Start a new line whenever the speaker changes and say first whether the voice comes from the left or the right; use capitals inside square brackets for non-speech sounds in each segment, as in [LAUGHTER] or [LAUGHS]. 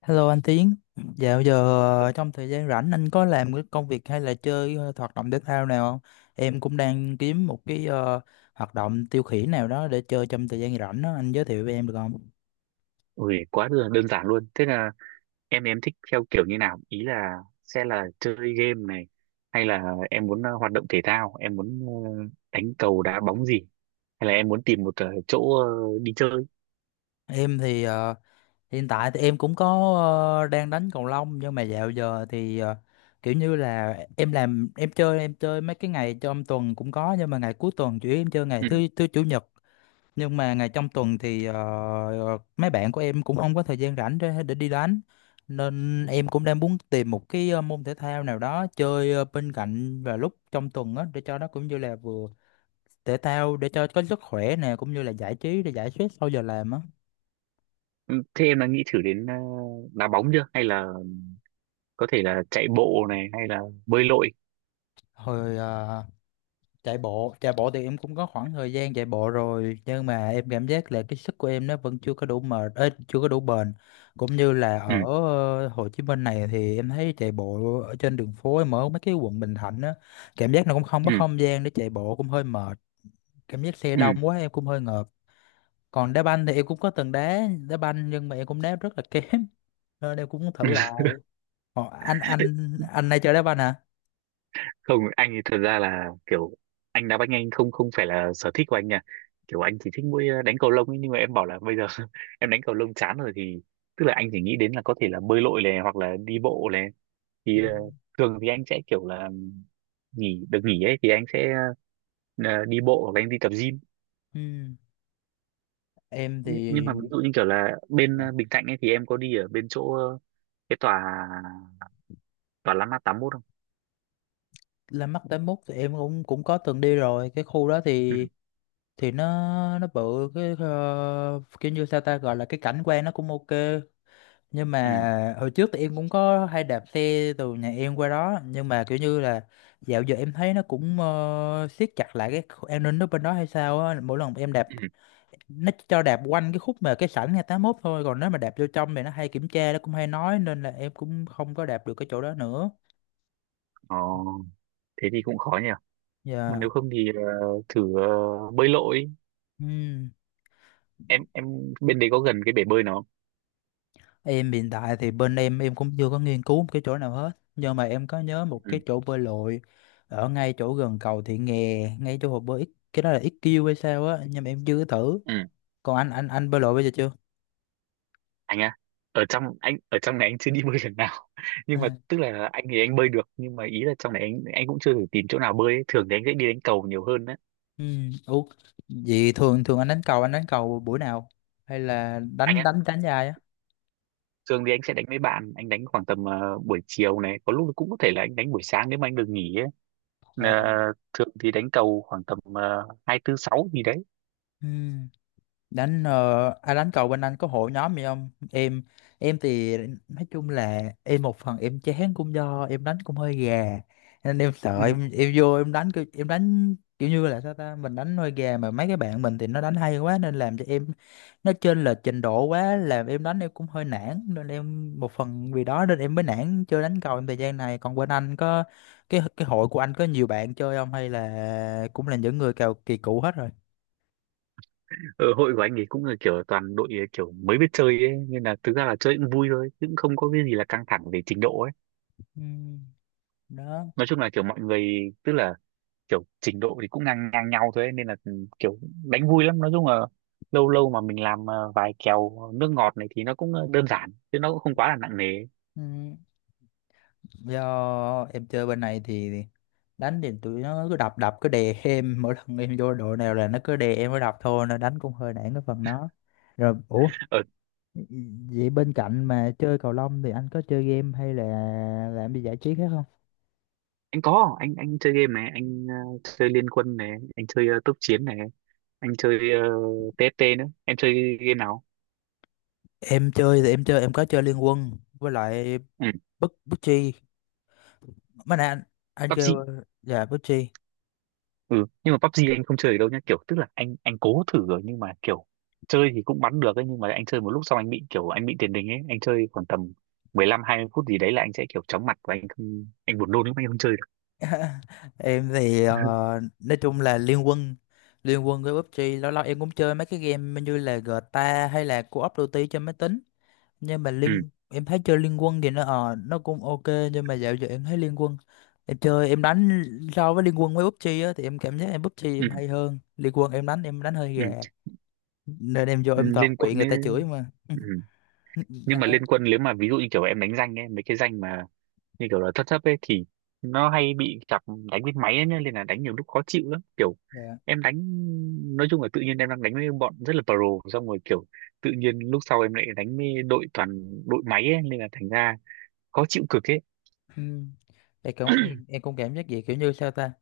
left: Hello anh Tiến, dạo giờ trong thời gian rảnh anh có làm cái công việc hay là chơi hoạt động thể thao nào không? Em cũng đang kiếm một cái hoạt động tiêu khiển nào đó để chơi trong thời gian rảnh đó, anh giới thiệu với em được không?
right: Ui, quá đơn đơn giản luôn. Thế là em thích theo kiểu như nào? Ý là sẽ là chơi game này hay là em muốn hoạt động thể thao, em muốn đánh cầu đá bóng gì hay là em muốn tìm một chỗ đi chơi.
left: Em thì hiện tại thì em cũng có đang đánh cầu lông, nhưng mà dạo giờ thì kiểu như là em làm, em chơi mấy cái ngày trong tuần cũng có, nhưng mà ngày cuối tuần chủ yếu em chơi ngày
right: Ừ.
left: thứ thứ chủ nhật. Nhưng mà ngày trong tuần thì mấy bạn của em cũng không có thời gian rảnh để đi đánh, nên em cũng đang muốn tìm một cái môn thể thao nào đó chơi bên cạnh và lúc trong tuần á, để cho nó cũng như là vừa thể thao để cho có sức khỏe nè, cũng như là giải trí để giải stress sau giờ làm á.
right: Ừ, thế em đã nghĩ thử đến đá bóng chưa? Hay là có thể là chạy bộ này hay là bơi lội?
left: Hồi chạy bộ thì em cũng có khoảng thời gian chạy bộ rồi, nhưng mà em cảm giác là cái sức của em nó vẫn chưa có đủ mệt ấy, chưa có đủ bền, cũng như là
right: Ừ,
left: ở Hồ Chí Minh này thì em thấy chạy bộ ở trên đường phố, em ở mấy cái quận Bình Thạnh á, cảm giác nó cũng không có
right: ừ,
left: không gian để chạy bộ, cũng hơi mệt. Cảm giác xe
right: ừ.
left: đông quá em cũng hơi ngợp. Còn đá banh thì em cũng có từng đá đá banh, nhưng mà em cũng đá rất là kém [LAUGHS] nên em cũng muốn thử
right: [LAUGHS]
left: lại. Ồ, anh này chơi đá banh hả?
right: Không, anh thì thật ra là kiểu anh đá banh, anh không không phải là sở thích của anh nha. Kiểu anh chỉ thích mỗi đánh cầu lông ấy, nhưng mà em bảo là bây giờ [LAUGHS] em đánh cầu lông chán rồi thì tức là anh chỉ nghĩ đến là có thể là bơi lội này hoặc là đi bộ này
left: Ừ.
right: thì thường thì anh sẽ kiểu là nghỉ được nghỉ ấy thì anh sẽ đi bộ hoặc là anh đi tập gym.
left: Ừ, em
right: Nhưng
left: thì
right: mà ví dụ như kiểu là bên
left: dạ,
right: Bình Thạnh ấy thì em có đi ở bên chỗ cái tòa tòa Landmark 81 không?
left: La Mắt tám mốt thì em cũng cũng có từng đi rồi. Cái khu đó
right: Ừ,
left: thì nó bự cái kiểu như sao ta gọi là, cái cảnh quan nó cũng ok, nhưng
right: ừ,
left: mà hồi trước thì em cũng có hay đạp xe từ nhà em qua đó, nhưng mà kiểu như là dạo giờ em thấy nó cũng siết chặt lại cái an ninh ở bên đó hay sao á, mỗi lần em đạp
right: ừ.
left: nó cho đạp quanh cái khúc mà cái sảnh ngày tám mốt thôi, còn nếu mà đạp vô trong thì nó hay kiểm tra, nó cũng hay nói, nên là em cũng không có đạp được cái chỗ đó nữa.
right: Ờ, thế thì cũng khó nhỉ. Mà
left: Dạ.
right: nếu không thì thử bơi lội.
left: Ừ.
right: Em bên đấy có gần cái bể bơi nó không?
left: Em hiện tại thì bên em cũng chưa có nghiên cứu một cái chỗ nào hết, nhưng mà em có nhớ một cái
right: Ừ,
left: chỗ bơi lội ở ngay chỗ gần cầu Thị Nghè, ngay chỗ hồ bơi cái đó là XQ hay sao á, nhưng mà em chưa có thử.
right: ừ.
left: Còn anh bơi lội bây giờ chưa?
right: Anh à? Ở trong anh ở trong này anh chưa đi [LAUGHS] bơi lần nào [LAUGHS] nhưng mà
left: À.
right: tức là anh thì anh bơi được, nhưng mà ý là trong này anh cũng chưa thử tìm chỗ nào bơi ấy. Thường thì anh sẽ đi đánh cầu nhiều hơn đấy.
left: Ừ. Ủa, vậy thường thường anh đánh cầu, anh đánh cầu buổi nào hay là
right: Anh
left: đánh
right: á?
left: đánh đánh dài á?
right: Thường thì anh sẽ đánh với bạn, anh đánh khoảng tầm buổi chiều này, có lúc cũng có thể là anh đánh buổi sáng nếu mà anh được nghỉ ấy.
left: Ồ.
right: Ờ, thường thì đánh cầu khoảng tầm hai tư sáu gì đấy.
left: Ừ. Đánh ai đánh cầu bên anh có hội nhóm gì không? Em, em thì nói chung là em một phần em chán cũng do em đánh cũng hơi gà, nên em
right: Ừ.
left: sợ em vô em đánh em đánh kiểu như là sao ta, mình đánh hơi gà mà mấy cái bạn mình thì nó đánh hay quá, nên làm cho em nó trên là trình độ quá, làm em đánh em cũng hơi nản, nên em một phần vì đó nên em mới nản chơi đánh cầu trong thời gian này. Còn bên anh có cái hội của anh có nhiều bạn chơi không, hay là cũng là những người cào kỳ cựu hết rồi?
right: Ở hội của anh ấy cũng là kiểu toàn đội kiểu mới biết chơi ấy, nên là thực ra là chơi cũng vui thôi chứ cũng không có cái gì là căng thẳng về trình độ ấy.
left: Ừ, đó.
right: Nói chung là kiểu mọi người, tức là kiểu trình độ thì cũng ngang ngang nhau thôi ấy, nên là kiểu đánh vui lắm. Nói chung là lâu lâu mà mình làm vài kèo nước ngọt này thì nó cũng đơn giản chứ nó cũng không quá là nặng nề ấy.
left: Ừ, do em chơi bên này thì đánh thì tụi nó cứ đập đập cứ đè em [LAUGHS] mỗi lần em vô đội nào là nó cứ đè em mới đập thôi, nên đánh cũng hơi nản cái phần đó rồi. Ủa,
right: ờ,
left: vậy bên cạnh mà chơi cầu lông thì anh có chơi game hay là làm gì giải trí khác không?
right: anh có, anh chơi game này, anh chơi Liên Quân này, anh chơi tốc chiến này, anh chơi TFT nữa. Em chơi game nào?
left: Em chơi thì em chơi, em có chơi Liên Quân với lại
right: Ừ,
left: bức bức chi mấy nè anh kêu
right: PUBG.
left: dạ bức chi?
right: Ừ, nhưng mà PUBG anh không chơi được đâu nhá, kiểu tức là anh cố thử rồi nhưng mà kiểu chơi thì cũng bắn được ấy, nhưng mà anh chơi một lúc xong anh bị kiểu anh bị tiền đình ấy, anh chơi khoảng tầm 15-20 phút gì đấy là anh sẽ kiểu chóng mặt và anh không, anh buồn nôn lắm, anh không chơi được.
left: Em thì
right: [LAUGHS]
left: nói chung là liên quân với PUBG, lâu lâu em cũng chơi mấy cái game như là GTA hay là Call of Duty trên máy tính, nhưng mà
right: Ừ,
left: liên em thấy chơi liên quân thì nó ờ nó cũng ok, nhưng mà dạo giờ em thấy liên quân em chơi em đánh, so với liên quân với PUBG á, thì em cảm giác em PUBG
right: ừ,
left: em hay hơn, liên quân em đánh hơi
right: ừ,
left: gà nên em vô em toàn
right: liên
left: bị
right: quân
left: người
right: ấy.
left: ta chửi mà.
right: Ừ.
left: [LAUGHS]
right: Nhưng
left: Anh
right: mà
left: ơi,
right: liên quân nếu mà ví dụ như kiểu em đánh danh ấy, mấy cái danh mà như kiểu là thất thấp ấy thì nó hay bị chọc đánh với máy ấy, nhá, nên là đánh nhiều lúc khó chịu lắm kiểu
left: dạ.
right: em đánh. Nói chung là tự nhiên em đang đánh với bọn rất là pro xong rồi kiểu tự nhiên lúc sau em lại đánh với đội toàn đội máy ấy, nên là thành ra khó chịu cực ấy.
left: Ừ. Em cũng em cũng cảm giác vậy, kiểu như sao ta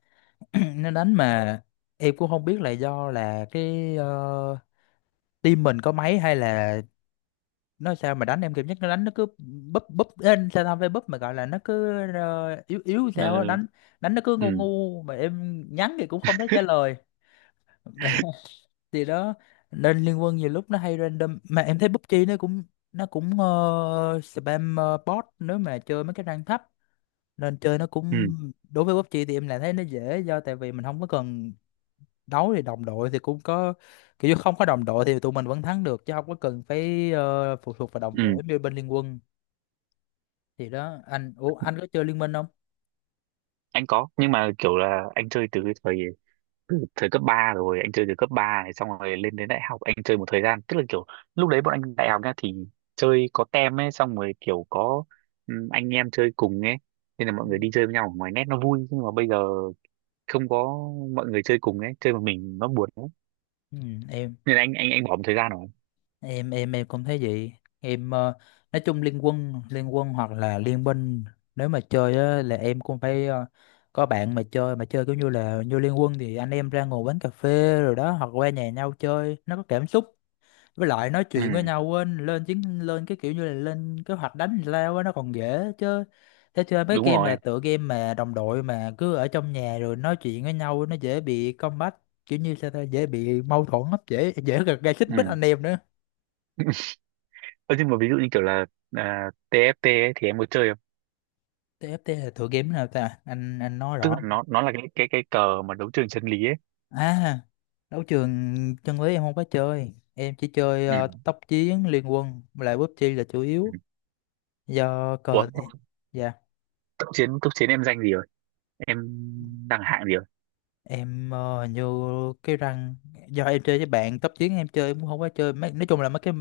left: [CLEARS THROAT] nó đánh mà em cũng không biết là do là cái team mình có máy hay là nó sao, mà đánh em cảm giác nó đánh nó cứ búp búp lên sao tao phải búp mà gọi là, nó cứ yếu yếu
right: Ừ,
left: sao á, đánh đánh nó cứ ngu
right: ừ,
left: ngu mà em nhắn thì cũng không thấy trả lời. [LAUGHS] Thì đó, nên liên quân nhiều lúc nó hay random, mà em thấy PUBG nó cũng spam bot nếu mà chơi mấy cái rank thấp, nên chơi nó
right: ừ,
left: cũng, đối với PUBG thì em lại thấy nó dễ, do tại vì mình không có cần đấu thì đồng đội thì cũng có, kiểu như không có đồng đội thì tụi mình vẫn thắng được, chứ không có cần phải phụ thuộc vào đồng
right: ừ.
left: đội như bên Liên Quân. Thì đó anh, ủa anh có chơi Liên Minh không?
right: Anh có, nhưng mà kiểu là anh chơi từ cái thời thời cấp 3 rồi, anh chơi từ cấp 3 này xong rồi lên đến đại học anh chơi một thời gian, tức là kiểu lúc đấy bọn anh đại học nha thì chơi có tem ấy, xong rồi kiểu có anh em chơi cùng ấy, nên là
left: Ừ.
right: mọi người đi chơi với nhau ở ngoài nét nó vui. Nhưng mà bây giờ không có mọi người chơi cùng ấy, chơi một mình nó buồn lắm,
left: Ừ, em
right: nên là anh bỏ một thời gian rồi.
left: em cũng thấy vậy. Em nói chung Liên Quân, Liên Quân hoặc là Liên Minh, nếu mà chơi á, là em cũng phải có bạn mà chơi, mà chơi kiểu như là như Liên Quân thì anh em ra ngồi quán cà phê rồi đó, hoặc qua nhà nhau chơi, nó có cảm xúc, với lại nói chuyện với
right: Ừ,
left: nhau quên lên chiến, lên cái kiểu như là lên kế hoạch đánh lao á, nó còn dễ, chứ thế chơi mấy
right: đúng
left: game mà
right: rồi.
left: tựa game mà đồng đội mà cứ ở trong nhà rồi nói chuyện với nhau nó dễ bị combat, kiểu như sao ta, dễ bị mâu thuẫn lắm, dễ dễ gây gây xích mích
right: Ừ.
left: anh em nữa.
right: Ơ, nhưng mà ví dụ như kiểu là à, TFT ấy, thì em có chơi không?
left: TFT là tựa game nào ta anh nói
right: Tức là
left: rõ?
right: nó là cái cờ mà đấu trường chân lý ấy.
left: À, đấu trường chân lý em không có chơi, em chỉ chơi
right: Ừ,
left: tốc chiến, liên quân với lại PUBG là chủ
right: ừ.
left: yếu. Do
right: Ủa,
left: cờ, dạ
right: cấp chiến em danh gì? Em đang hạng gì rồi?
left: em hình như cái răng, do em chơi với bạn tốc chiến, em chơi em cũng không có chơi mấy, nói chung là mấy cái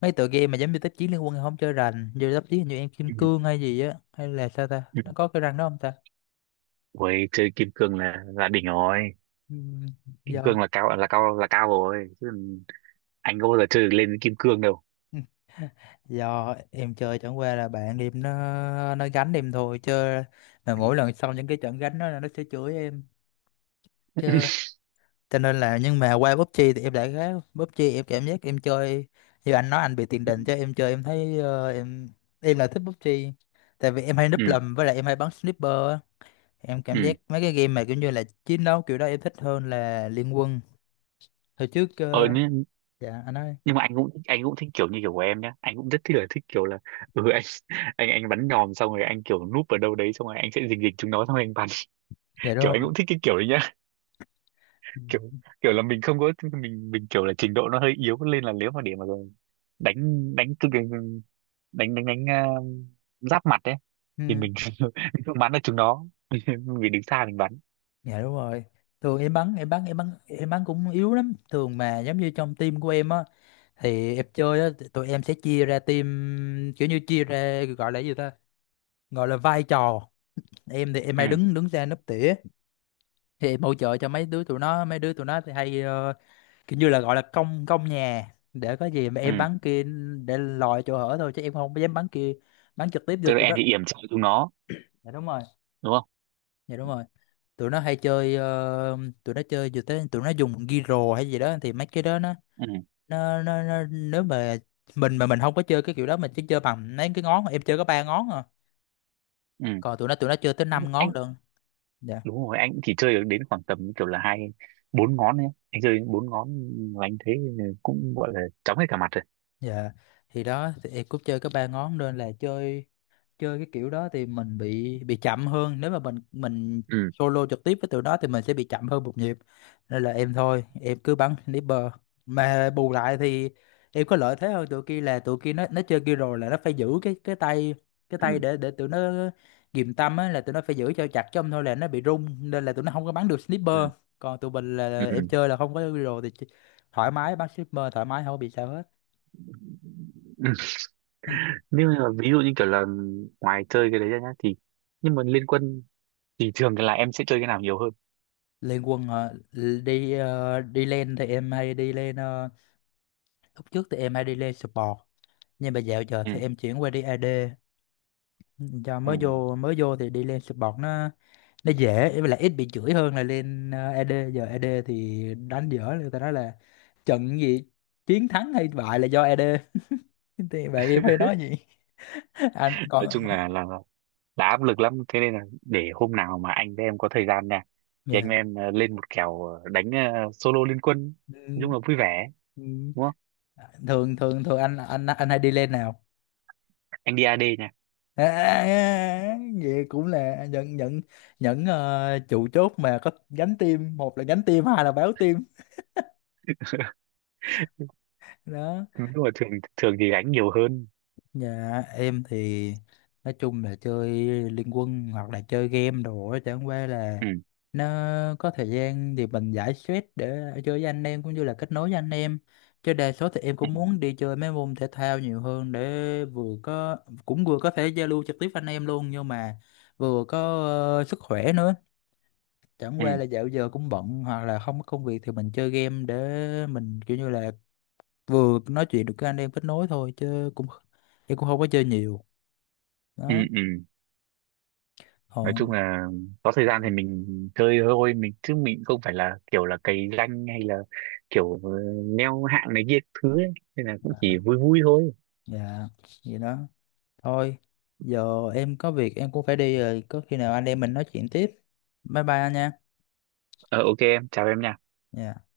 left: mấy tựa game mà giống như tốc chiến, liên quân em không chơi rành. Như tốc chiến hình như em kim
right: Ừ,
left: cương hay gì á, hay là sao ta,
right: ừ.
left: nó có cái răng đó không ta?
right: Ôi, chơi kim cương là đỉnh rồi.
left: Ừm,
right: Kim
left: do
right: cương là cao, là cao, là cao rồi chứ, anh có bao giờ chơi được lên kim cương đâu.
left: [LAUGHS] do em chơi chẳng qua là bạn em nó gánh em thôi chơi, mà
right: Ừ.
left: mỗi lần xong những cái trận gánh đó là nó sẽ chửi em,
right: [LAUGHS]
left: cho nên là nhưng mà qua PUBG thì em lại khác. PUBG em cảm giác em chơi, như anh nói anh bị tiền đình, cho em chơi em thấy ờ, em là thích PUBG tại vì em hay
right: Ừ,
left: núp lùm, với lại em hay bắn sniper á. Em
right: ừ.
left: cảm giác mấy cái game mà kiểu như là chiến đấu kiểu đó em thích hơn là Liên Quân. Hồi trước
right: ờ nhưng,
left: dạ anh ơi,
right: nhưng mà anh cũng thích kiểu như kiểu của em nhá, anh cũng rất thích là thích kiểu là ừ, anh bắn nhòm xong rồi anh kiểu núp ở đâu đấy xong rồi anh sẽ rình rịch chúng nó xong rồi anh bắn. [LAUGHS]
left: dạ đúng
right: Kiểu anh
left: rồi.
right: cũng thích cái kiểu đấy,
left: Ừ.
right: kiểu kiểu là mình không có mình kiểu là trình độ nó hơi yếu, nên là nếu mà để mà đánh đánh cái- đánh đánh đánh giáp mặt ấy, thì
left: Ừ,
right: mình [LAUGHS] không bắn được chúng nó [LAUGHS] vì đứng xa mình bắn.
left: dạ đúng rồi. Thường em bắn cũng yếu lắm, thường mà giống như trong team của em á, thì em chơi á, tụi em sẽ chia ra team, kiểu như chia ra gọi là gì ta, gọi là vai trò. Em thì em
right: Ừ,
left: hay đứng đứng ra nấp tỉa, thì em hỗ trợ cho mấy đứa tụi nó, mấy đứa tụi nó thì hay kiểu như là gọi là công, công nhà, để có gì mà
right: ừ,
left: em bắn kia để lòi chỗ hở thôi, chứ em không dám bắn kia, bắn trực tiếp vô
right: tức là
left: tụi
right: em
left: nó.
right: thì yểm trợ chúng nó,
left: Dạ đúng rồi.
right: đúng không?
left: Dạ đúng rồi. Tụi nó hay chơi tụi nó chơi vừa tới tụi nó dùng ghi rồ hay gì đó, thì mấy cái đó nó
right: Ừ,
left: nó nếu mà mình không có chơi cái kiểu đó, mình chỉ chơi bằng mấy cái ngón, em chơi có ba ngón à,
right: ừ.
left: còn tụi nó chơi tới
right: anh,
left: năm ngón
right: anh
left: luôn.
right: đúng rồi, anh chỉ chơi được đến khoảng tầm kiểu là hai bốn ngón ấy, anh chơi bốn ngón, và anh thấy cũng gọi là chóng hết cả mặt rồi.
left: Dạ, thì đó, thì em cũng chơi có ba ngón, nên là chơi, chơi cái kiểu đó thì mình bị chậm hơn, nếu mà mình
right: Ừ,
left: solo trực tiếp với tụi nó thì mình sẽ bị chậm hơn một nhịp, nên là em thôi em cứ bắn sniper, mà bù lại thì em có lợi thế hơn tụi kia, là tụi kia nó chơi kia rồi là nó phải giữ cái cái tay cái
right: ừ,
left: tay để tụi nó ghìm tâm á, là tụi nó phải giữ cho chặt, chứ không thôi là nó bị rung, nên là tụi nó không có bắn được sniper,
right: ừ,
left: còn tụi mình
right: ừ.
left: là em chơi là không có hero thì thoải mái bắn sniper, thoải mái không có bị sao hết.
right: Nhưng mà ví dụ như kiểu là ngoài chơi cái đấy ra nhá, thì nhưng mà liên quân thì thường là em sẽ chơi cái nào nhiều hơn?
left: Lên quân hả? Đi đi lên thì em hay đi lên lúc trước thì em hay đi lên support, nhưng mà dạo giờ
right: Ừ,
left: thì em chuyển qua đi AD, cho mới
right: ừ.
left: vô, mới vô thì đi lên support nó dễ, với lại ít bị chửi hơn là lên AD. Giờ AD thì đánh dở, người ta nói là trận gì chiến thắng hay bại là do AD. [LAUGHS] Thì bạn em hay nói gì. [LAUGHS] Anh còn,
right: Nói chung là áp lực lắm, thế nên là để hôm nào mà anh với em có thời gian nha thì anh
left: Yeah.
right: với em lên một kèo đánh solo liên quân, nói chung
left: Ừ.
right: là vui vẻ,
left: Ừ.
right: đúng không?
left: thường thường thường anh hay đi lên nào?
right: Anh đi AD nha.
left: À, à, à, vậy cũng là những trụ chốt mà có gánh team, một là gánh team hai là báo team.
right: [LAUGHS]
left: Đó.
right: Nhưng mà thường thường thì đánh nhiều hơn.
left: Nhà em thì nói chung là chơi liên quân hoặc là chơi game đồ á, chẳng qua là
right: Ừ,
left: nó có thời gian thì mình giải stress để chơi với anh em, cũng như là kết nối với anh em, chứ đa số thì em
right: ừ,
left: cũng muốn đi chơi mấy môn thể thao nhiều hơn để vừa có, cũng vừa có thể giao lưu trực tiếp với anh em luôn, nhưng mà vừa có sức khỏe nữa. Chẳng
right: ừ,
left: qua là dạo giờ cũng bận hoặc là không có công việc thì mình chơi game để mình kiểu như là vừa nói chuyện được với anh em, kết nối thôi, chứ cũng không có chơi nhiều.
right: ừ.
left: Đó.
right: Ừ. Nói chung
left: Còn,
right: là có thời gian thì mình chơi thôi mình, chứ mình không phải là kiểu là cày danh hay là kiểu leo hạng này kia thứ ấy. Nên là cũng
left: dạ,
right: chỉ vui vui thôi.
left: dạ, vậy đó, thôi, giờ em có việc em cũng phải đi rồi, có khi nào anh em mình nói chuyện tiếp. Bye bye anh nha.
right: Ờ, ok, em chào em nha.
left: Dạ.